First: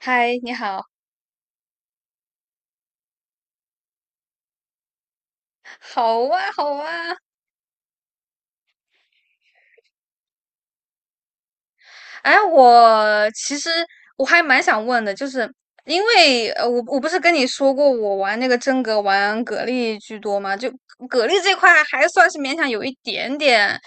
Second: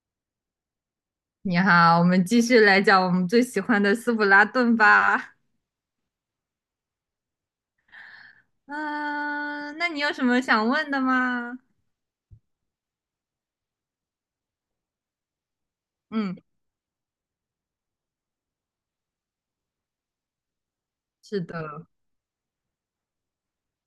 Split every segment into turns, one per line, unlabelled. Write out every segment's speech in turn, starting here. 嗨，你好，
你好，我们继续来讲我们最喜欢的斯普拉顿吧。
好啊，好啊。
嗯、那你有什么想问的吗？
哎，我其实我还蛮想问的，就是因
嗯，
为我不是跟你说过我玩那个真格玩蛤蜊居多吗？就蛤蜊
是
这块
的。
还算是勉强有一点点，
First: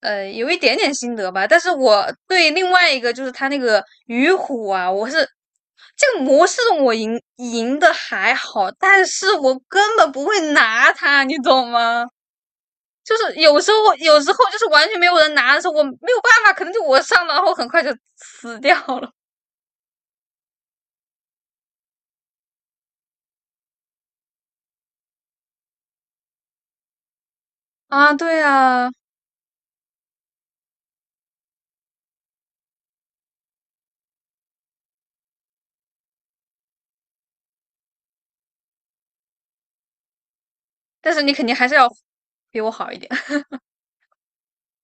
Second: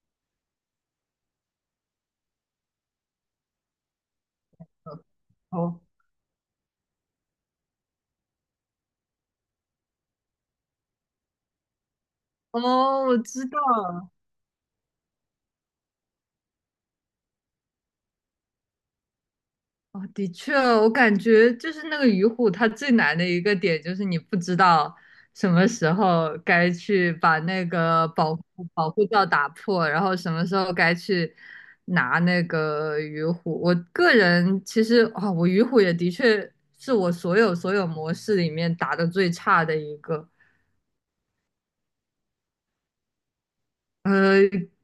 有一点点心得吧。但是我对另外一个就是他那个鱼虎啊，
哦
这个模式我赢的还好，但是我根本不会拿它，你懂吗？
哦，
就
我
是
知道
有时候
了。
有时候就是完全没有人拿的时候，我没有办法，可能就我上了，然后很快就死掉了
哦，的确，我感觉就是那个鱼虎，它最难的一个点就是你不知道什么时候该去把那个
啊。
保
对
护保
啊，
护罩打破，然后什么时候该去拿那个鱼虎。我个人其实啊，我鱼虎也的确是我所有模式里面打的最差的一个。
但是你肯定还是要比我好一点。
呃，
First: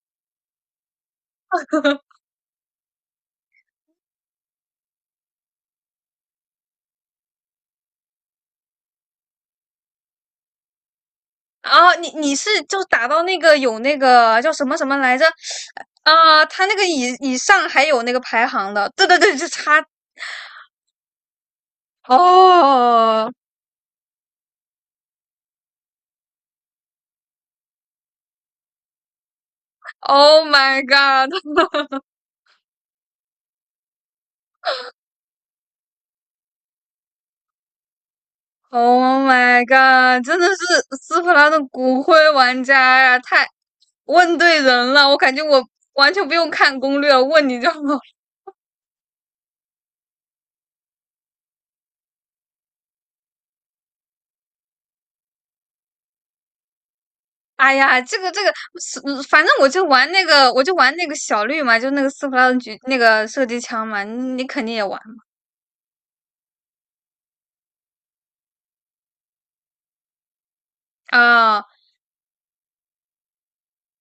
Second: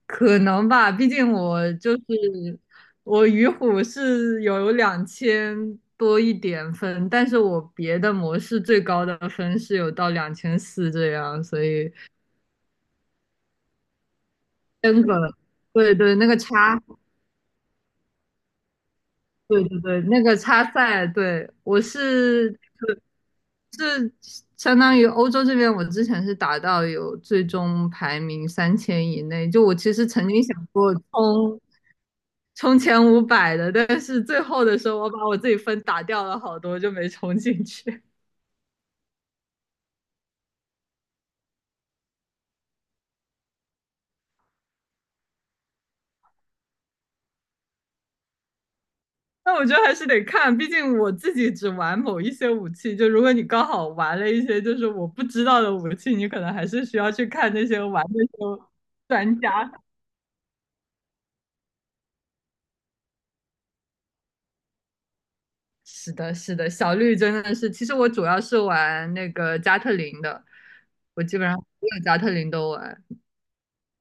可能吧，毕竟我就 是我鱼虎是有两千多一点分，但是我别的模式最高的分是有到2400这样，所以
啊，你是就打到那个有那个叫什么什么
真
来着？
个对对，那个
啊，他那
差，
个以上还有那个排行的，对对对，就
对对
差
对，那个差赛，对，我是
哦
是相当于欧洲这边，我之前是打到有最终排名3000以内，就我其实曾经
，Oh
想
my
过
god！
冲。充前500的，但是最后的时候我把我自己分打掉了好多，就没充进去。
Oh my god！真的是斯普拉的骨灰玩家呀、啊太问对人了。我感觉我完全不用看攻略，问你就好。
但我觉得还是得看，毕竟我自己只玩某一些武器。就如果你刚好玩了一些就是我不知道的武器，你可能还是需要去看那
哎
些
呀，
玩那些专
反正我
家。
就玩那个，我就玩那个小绿嘛，就那个斯普拉的狙那个射击枪嘛，你肯定也玩
是的，是的，小绿真的是，其实我主要是玩那个加特林的，我基本上
啊
所有加特林都玩。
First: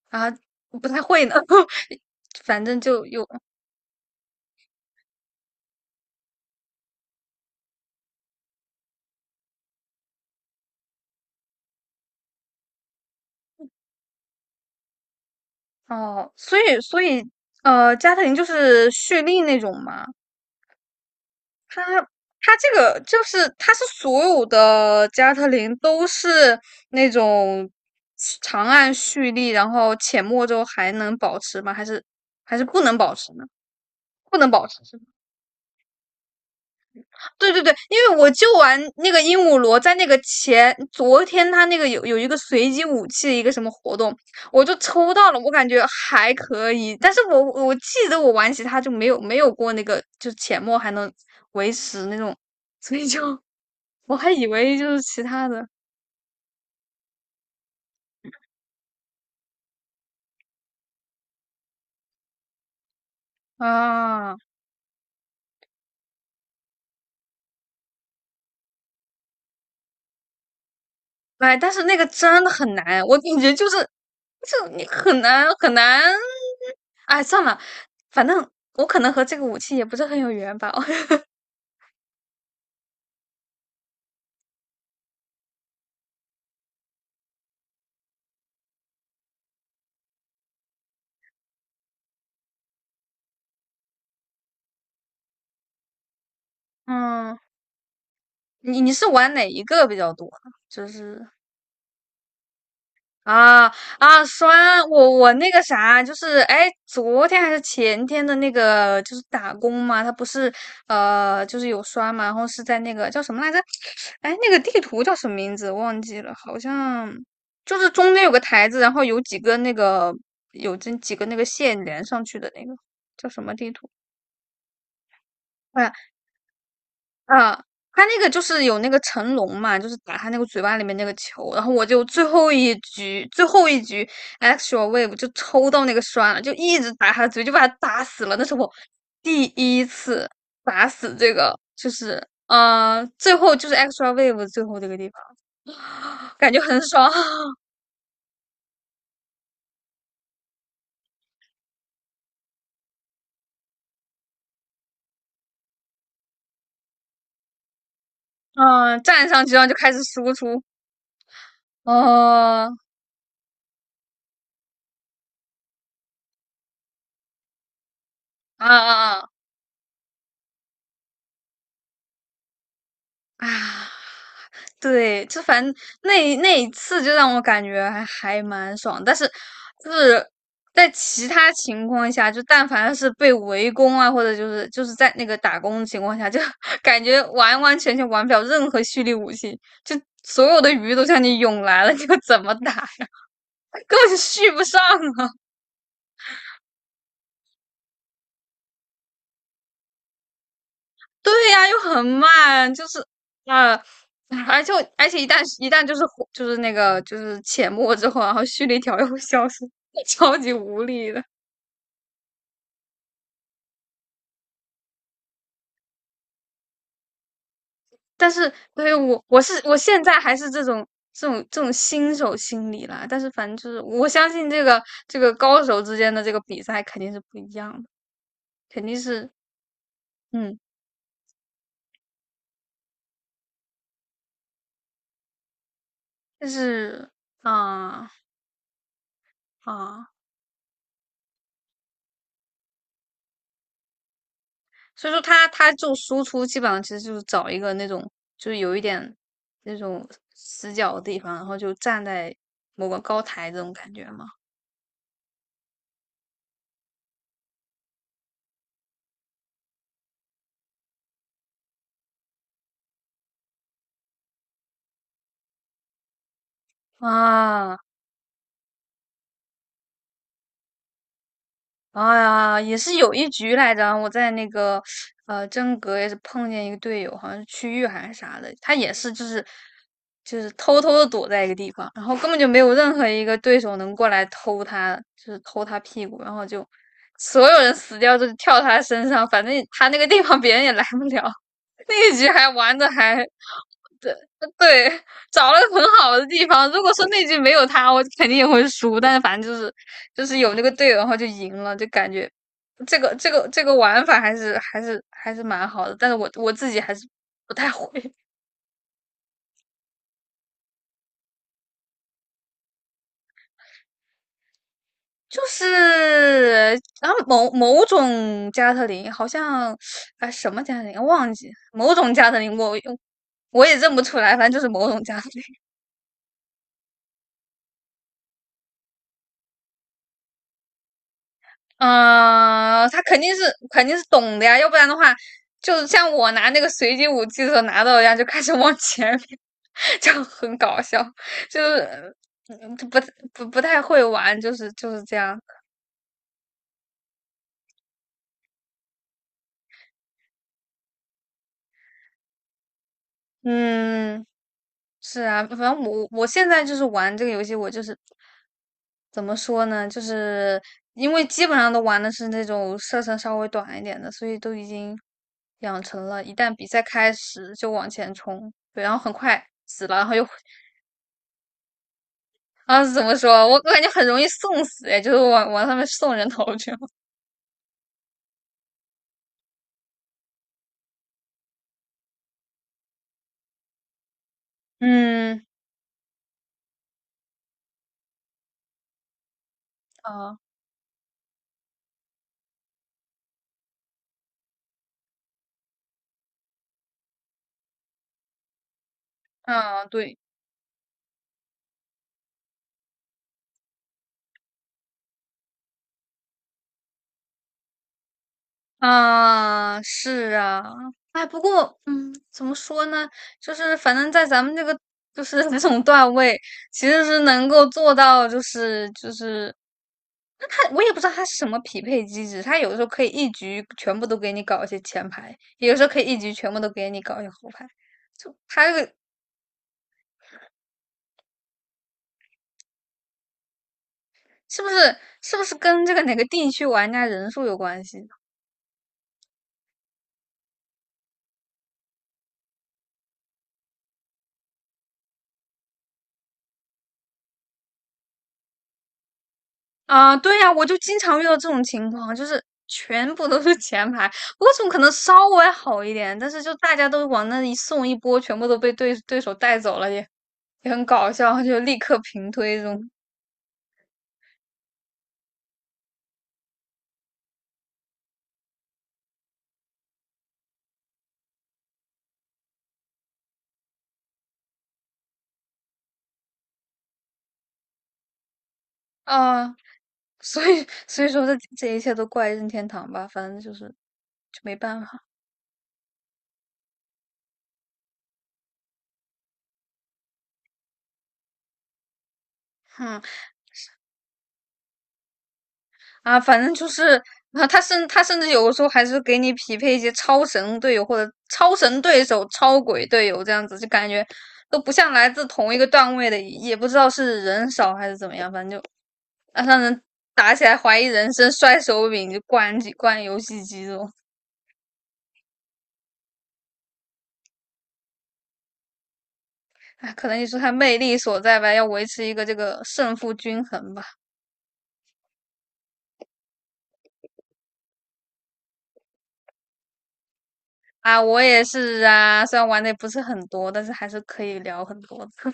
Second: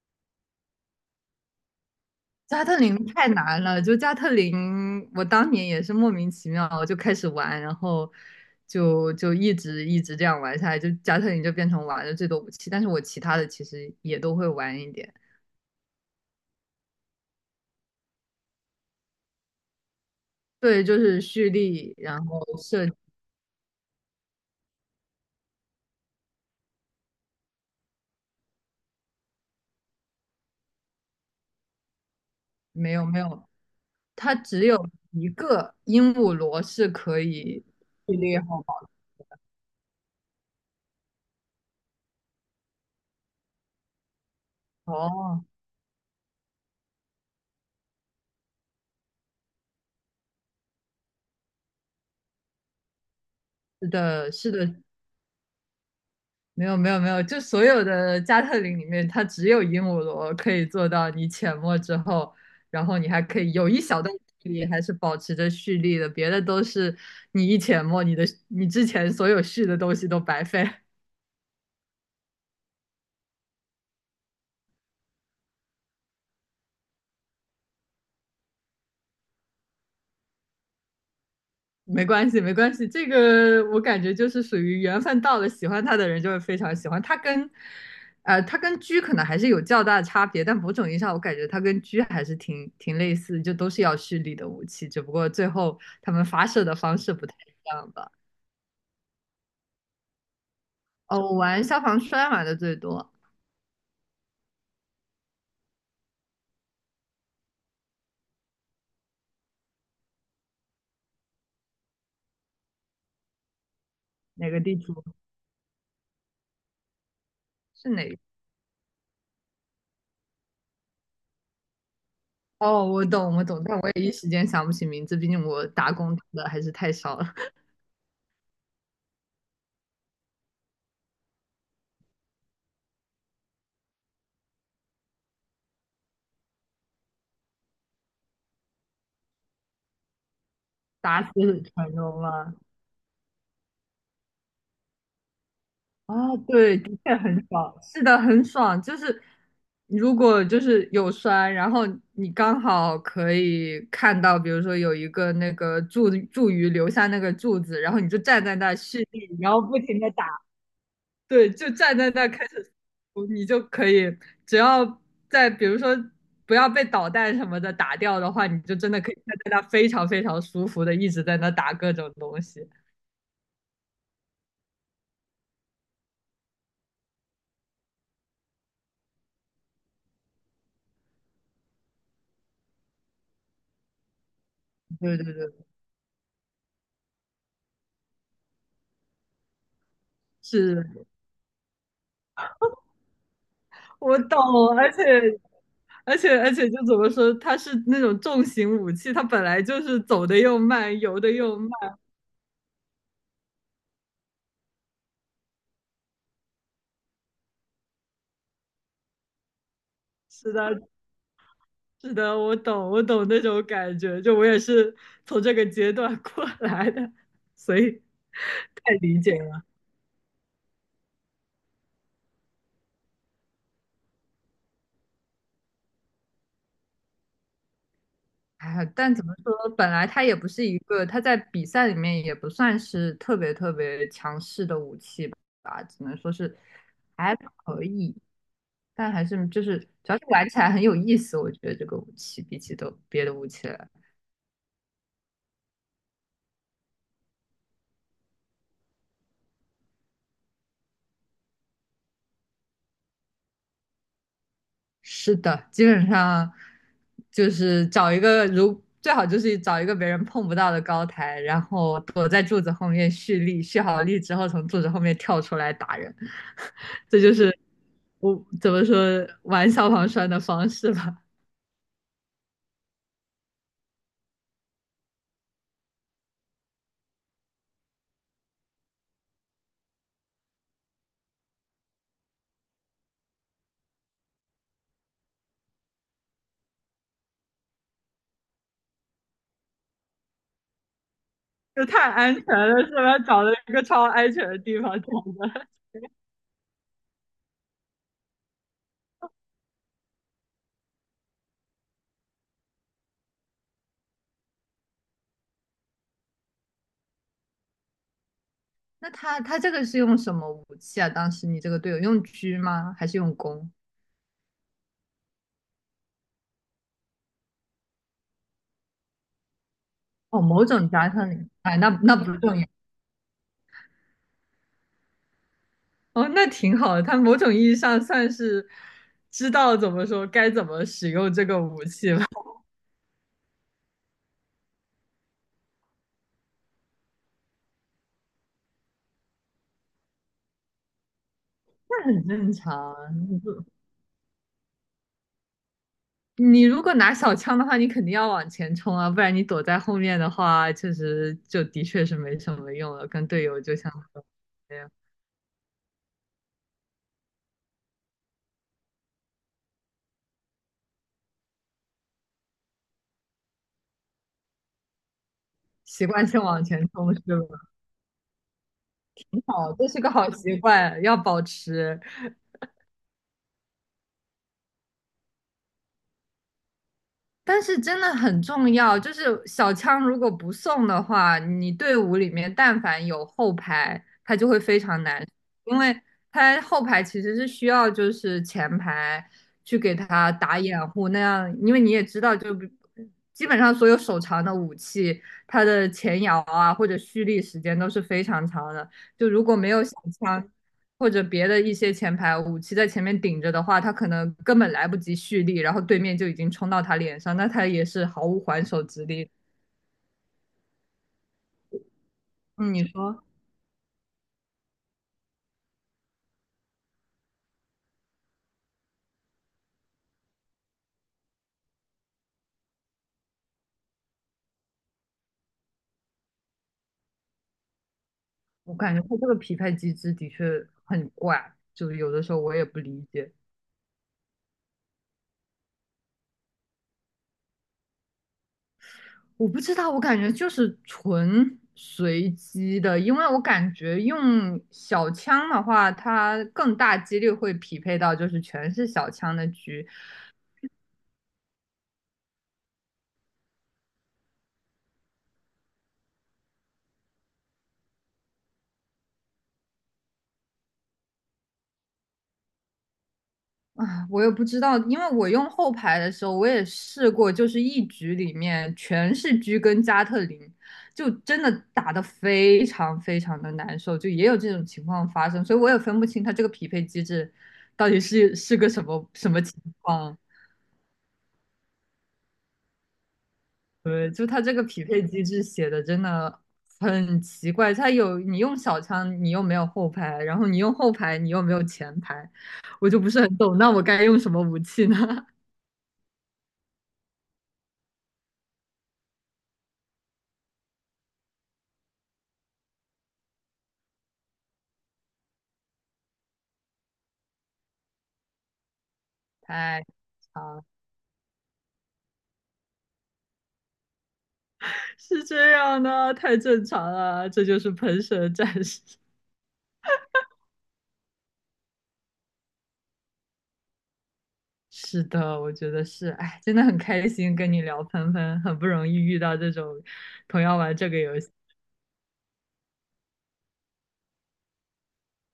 啊，不太会呢。反
加特
正
林
就有
太难了，就加特林，我当年也是莫名其妙我就开始玩，然后就一直这样玩下来，就加特林就变成玩的最多武器，但是我其他的其实也都会玩一点。
哦，所以加特林就是蓄力那种嘛。
对，就是蓄
它
力，然后
它这
射，
个就是它是所有的加特林都是那种长按蓄力，然后浅墨之后还能保持吗？还是不
没
能
有
保
没
持呢？
有，它
不能
只
保持
有
是吗？
一个鹦鹉螺是可
对对
以
对，因
蓄
为我
力
就
好吧？
玩那个鹦鹉螺，在那个前昨天他那个有一个随机武器的一个什么活动，我就抽到了，
哦，
我感觉还可以，但是我记得我玩其他就没有过那个，就是浅墨还能维持那种，所以就
是
我还
的，
以
是的，
为就是其他的
没有没有没有，就所有的加特林里面，它只有鹦鹉螺可以做到你潜没之后，然后你还可以有一小段
啊，
距离还是保持着蓄力的，别的都是你一潜没，你之前所有蓄的东西都白费。
哎，但是那个真的很难，我感觉就是，就你很难很难，哎，算了，反正我可能和这个武器也不是很有缘吧。
没关系，没关系，这个我感觉就是属于缘分到了，喜欢他的人就会非常喜欢他跟，他跟狙可能还是有较大的差别，但某种意义上我感觉他跟狙还是挺类似，就都是要蓄力的武器，只不过最后他们发射的方式不太
嗯，
一样吧。
你是玩哪一个比较多呢就
哦，
是
我玩消防栓玩的最多，
啊啊，刷我那个啥，就是哎，昨天还是前天的那个，就是打工嘛，他不是就是有刷嘛，然后是在那个叫什么来着？哎，那
哪
个
个地
地图
图
叫什么名字？忘记了，好像就是
是哪
中
个
间有个台子，然后有这几个那个线连上去的那个
哦，我
叫
懂，
什
我
么
懂，
地
但我
图？
也一时间想不起名字，毕竟我打工打的还是太少了，
啊，他那个就是有那个成龙嘛，就是打他那个嘴巴里面那个球，然后我就最后一局 extra wave 就抽到那个栓了，就一直打他的嘴，就把他打死了。那是我第一次打 死
打
这个，
死
就
蠢龙
是
吗？
最后就是 extra wave 最后这个地方，
啊，
感觉
对，
很
的
爽。
确很 爽，是的，很爽。就是如果就是有摔，然后你刚好可以看到，比如说有一个那个柱柱鱼留下那个柱子，然后你就站在那蓄
嗯、站
力，
上
然
去
后
然后就
不
开
停
始
的打，
输出，
对，就站在那开始，
哦
哦你就可以，只要在比如说不要被导弹什么的打掉的话，你
啊
就真的
啊
可以站
啊！
在那非常非常舒服的一直在那打各种东西。
啊，对，就反正那一次就让我感觉还蛮爽，但是就是在其他情况下，就但凡是被围攻啊，或者就是在
对
那
对
个打
对，
工的情况下，就 感觉完完全全玩不了任何蓄力武器，就所有的鱼都
是
向你涌来了，你要怎么打呀？根本就
我懂，
续不上
而且。
啊！
而且就怎么说，它是那种重型武器，它本来就是走的又慢，游的
对
又
呀，又
慢。
很慢，就是啊，而且我一旦就是火就是那个就是浅没之后，然后蓄力条又会消失，超
是
级
的，
无力的。
是的，我懂，我懂那种感觉。就我也是从这个阶段过来的，所以
但是对于
太理
我
解了。
我现在还是这种新手心理啦，但是反正就是我相信这个高手之间的这个比赛肯定是不一样的，
哎
肯
呀
定
但怎
是
么说，本来它也不
嗯，
是一个，它在比赛里面也不算是特别强势的武器吧，只能说
但
是
是
还可
啊
以。但还是就是，
啊。
主要是玩起来很有意思，我觉得这个武器比起都别的武器来。
所以说他就输出基本上其实就是找一个那种就是有一点那种死角的地方，然后就站在某个高台这种感觉嘛。
是的，基本上就是找一个如最好就是找一个别人碰不到的高台，然后躲在柱子后面蓄力，蓄好力之后从柱子后面跳出来打人，这就是
啊，
我怎么说玩消防栓的方式吧。
哎呀，也是有一局来着，我在那个呃真格也是碰见一个队友，好像是区域还是啥的，他也是就是偷偷的躲在一个地方，然后根本就没有任何一个对手能过来偷他，就是偷他屁股，然后就所有人死掉就跳他身上，反正他那个地方别人也来不了。
就 太
那一局
安全
还玩
了，
的
是
还
吧？找了一个超
对
安全的地方
对，
找
找了
的。
个很好的地方。如果说那局没有他，我肯定也会输。但是反正就是有那个队友，然后就赢了，就感觉这个玩法还是蛮好的。但是我自己还是不太会。
那他这个是用什么武器啊？当时你这个队友用狙吗？还是用弓？
就是然后某种加特林，好像啊
哦，
什么
某
加特
种
林
加上
忘
你，
记，
哎，那
某种
那
加
不
特林
重要。
我也认不出来，反正就是某种加特林。
哦，那挺好的，他某种意义上算是知道怎么说该怎么使用这个武器吧，
嗯、呃他肯定是懂的呀，要不然的话，就像我拿那个随机武器的时候拿到一样，就开始往前面，就很搞笑，就
那
是
很正
嗯
常啊你不
不太会玩，就是这样，
你如果拿小枪的话，你肯定要往前冲啊，不然你躲在后面的话，确实就的确是没什么用了。跟队友就像说
嗯。
的一样，
是啊，反正我现在就是玩这个游戏，我就是怎么说呢，就是因为基本上都玩的是那种射程稍微短一点的，所以都已经养成
习
了，
惯
一
性
旦
往
比赛
前
开
冲是
始
吧？
就往前冲，对，然后很快
好，
死
这
了，
是
然
个
后又
好习惯，要保持。
啊怎么说，我感觉很容易送死，哎，就是往上面送人头去了。
但是真的很重要，就是小枪如果不送的话，你队伍里面但凡有后排，他就会非常难，
嗯，
因为他后排其实是需要就是前排去给他
啊
打掩护，那样，因为你也知道，就比基本上所有手长的武器，它的前摇啊或者蓄力时间都是非常长的，就如果没有
啊，
小
对。
枪，或者别的一些前排武器在前面顶着的话，他可能根本来不及蓄力，然后对面就已经冲到他脸上，那他也是毫无还手之力。
啊，是啊，哎，不过，嗯，怎么
嗯，你
说呢？
说，
就是反正在咱们这个就是 这种段位，其实是能够做到，那他我也不知道他是什么匹配机制，他有的时候可以一局全部都给你搞一些前排，有的时候可以一局全部都给你搞一些后排，就他这
我
个
感觉他这个匹配机制的确很怪，就有的时候我也不理解，
是不是是不是跟这个哪个地区玩家人数有关系？
我不知道，我感觉就是纯随机的，因为我感觉用小枪的话，它更大几率会匹配到就是全是小枪的局，
啊，对呀，我就经常遇到这种情况，就是全部都是前排，我总可能稍微好一点，但是就大家都往那一送一波，全部都被对手带走了，也很搞笑，就立刻平推这种
啊，我也不知道，因为我用后排的时候，我也试过，就是一局里面全是狙跟加特林，就真的打得非常非常的难受，就也有这种情况发生，所以我也分不清它这个匹配机制到底是个什么什么情
啊，
况。
所以说这一切都怪任天堂吧，反正就是
对，就
就
它这
没
个匹
办
配
法，
机制写的真的很奇怪，它有你用小枪，你又没有后排，然后你用后排，你又没有前排，我就
哼。
不是很懂，那我该用什么武器呢？
啊，反正就是啊，他甚至有的时候还是给你匹配一些超神队友或者超神对手、超鬼队友这样子，就感觉都不像来自同一个段位的，也不知道是人少还是怎么样，反正就啊让人
太。
打起来
长。
怀疑人生、摔手柄、就灌机、灌游戏机这种。
是这样的，太正常了，这就是喷射战士。
哎，可能也是他魅力所在吧，要维持一个这个胜负均衡吧。
是的，我觉得是，哎，真的很开心跟你聊喷喷，很不容易遇到这种同样玩这个
啊，我
游戏。
也是啊，虽然玩的也不是很多，但是还是可以聊很多的。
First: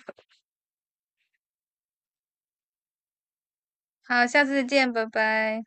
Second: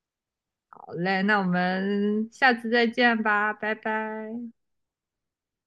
好嘞，那我们下次再见吧，拜
好，
拜。
下次再见，拜拜。